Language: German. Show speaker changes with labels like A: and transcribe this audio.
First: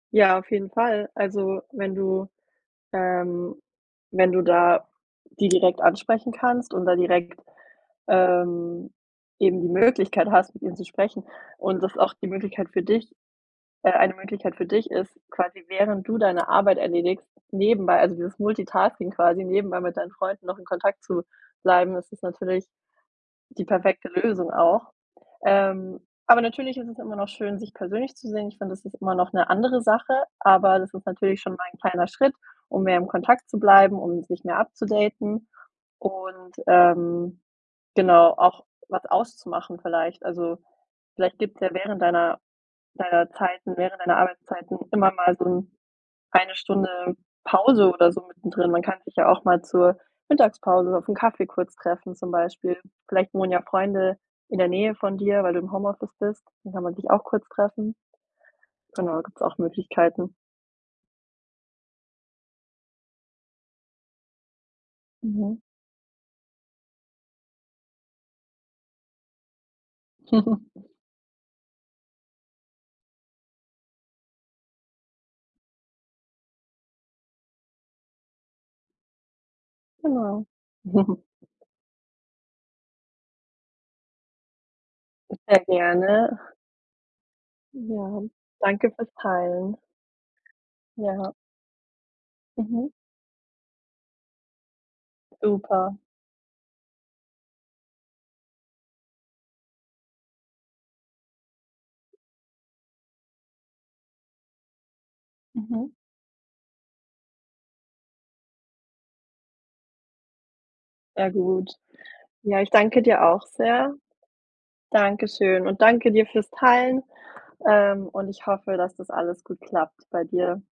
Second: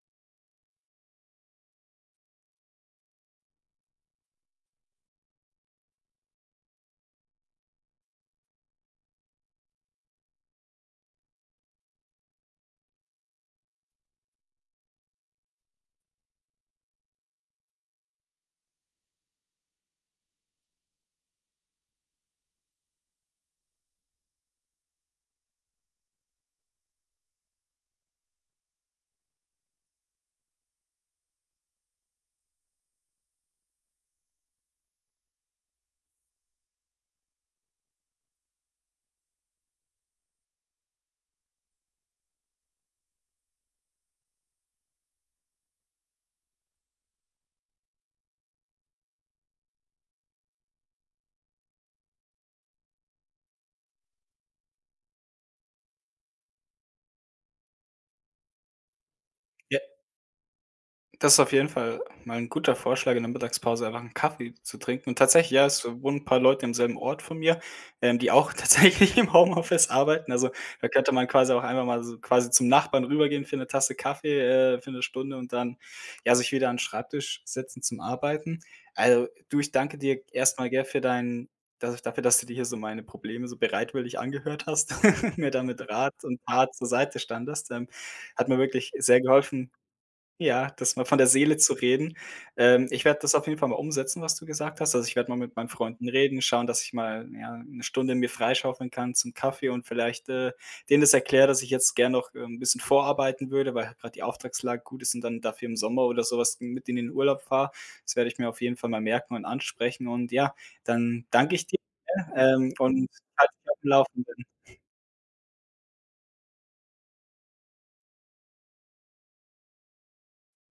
A: Ja, auf jeden Fall. Also, wenn du, ähm wenn du da die direkt ansprechen kannst und da direkt, ähm, eben die Möglichkeit hast, mit ihnen zu sprechen und das auch die Möglichkeit für dich äh, eine Möglichkeit für dich ist, quasi während du deine Arbeit erledigst, nebenbei also, dieses Multitasking quasi, nebenbei mit deinen Freunden noch in Kontakt zu bleiben, das ist natürlich die perfekte Lösung auch. Ähm, aber natürlich ist es immer noch schön, sich persönlich zu sehen. Ich finde, das ist immer noch 'ne andere Sache, aber das ist natürlich schon mal 'n kleiner Schritt, um mehr im Kontakt zu bleiben, um sich mehr upzudaten und, ähm, genau, auch was auszumachen vielleicht. Also, vielleicht gibt's ja während deiner deiner Zeiten während deiner Arbeitszeiten immer mal so 'n eine Stunde Pause oder so mittendrin. Man kann sich ja auch mal zur Mittagspause auf 'n Kaffee kurz treffen zum Beispiel. Vielleicht wohnen ja Freunde in der Nähe von dir, weil du im Homeoffice bist. Dann kann man dich auch kurz treffen. Genau, da gibt's auch
B: Ja.
A: Möglichkeiten.
B: Das ist auf jeden Fall mal 'n guter Vorschlag, in der Mittagspause einfach 'n Kaffee zu trinken. Und tatsächlich,
A: Mhm.
B: ja, es wohnen paar Leute am selben Ort von mir, ähm, die auch tatsächlich im Homeoffice arbeiten. Also, da könnte man quasi auch einfach mal so quasi zum Nachbarn rübergehen für 'ne Tasse Kaffee, äh, für 'ne Stunde und dann, ja, sich wieder an Schreibtisch setzen zum Arbeiten. Also, du, ich danke dir
A: Genau.
B: erst mal, gell, für dein da dafür, dass du dir hier so meine Probleme so bereitwillig angehört hast und mir da
A: Sehr
B: mit Rat
A: gerne.
B: und Tat zur Seite standest. Ähm,
A: Ja.
B: hat mir wirklich
A: Danke für's
B: sehr geholfen,
A: Teilen.
B: ja, das mal von der
A: Ja.
B: Seele zu reden. Ähm,
A: Mhm.
B: ich werde das auf jeden Fall mal umsetzen, was du gesagt hast. Also, ich werde mal mit meinen
A: Super.
B: Freunden reden, schauen, dass ich mal, ja, 'ne Stunde mir freischaufeln kann zum Kaffee und vielleicht, äh, denen das erkläre, dass ich jetzt gern noch, ähm, 'n bisschen vorarbeiten würde, weil halt grad die Auftragslage gut ist und dann dafür im
A: Mhm.
B: Sommer oder so was mit denen in Urlaub fahre. Das werde ich mir auf jeden Fall mal merken und ansprechen. Und ja, dann
A: Sehr
B: danke ich
A: gut.
B: dir,
A: Ja, ich
B: ähm,
A: danke
B: und
A: dir auch
B: halt mich auf dem
A: sehr.
B: Laufenden.
A: Dankeschön und danke dir für's Teilen, ähm, und ich hoffe, dass das alles gut klappt bei dir.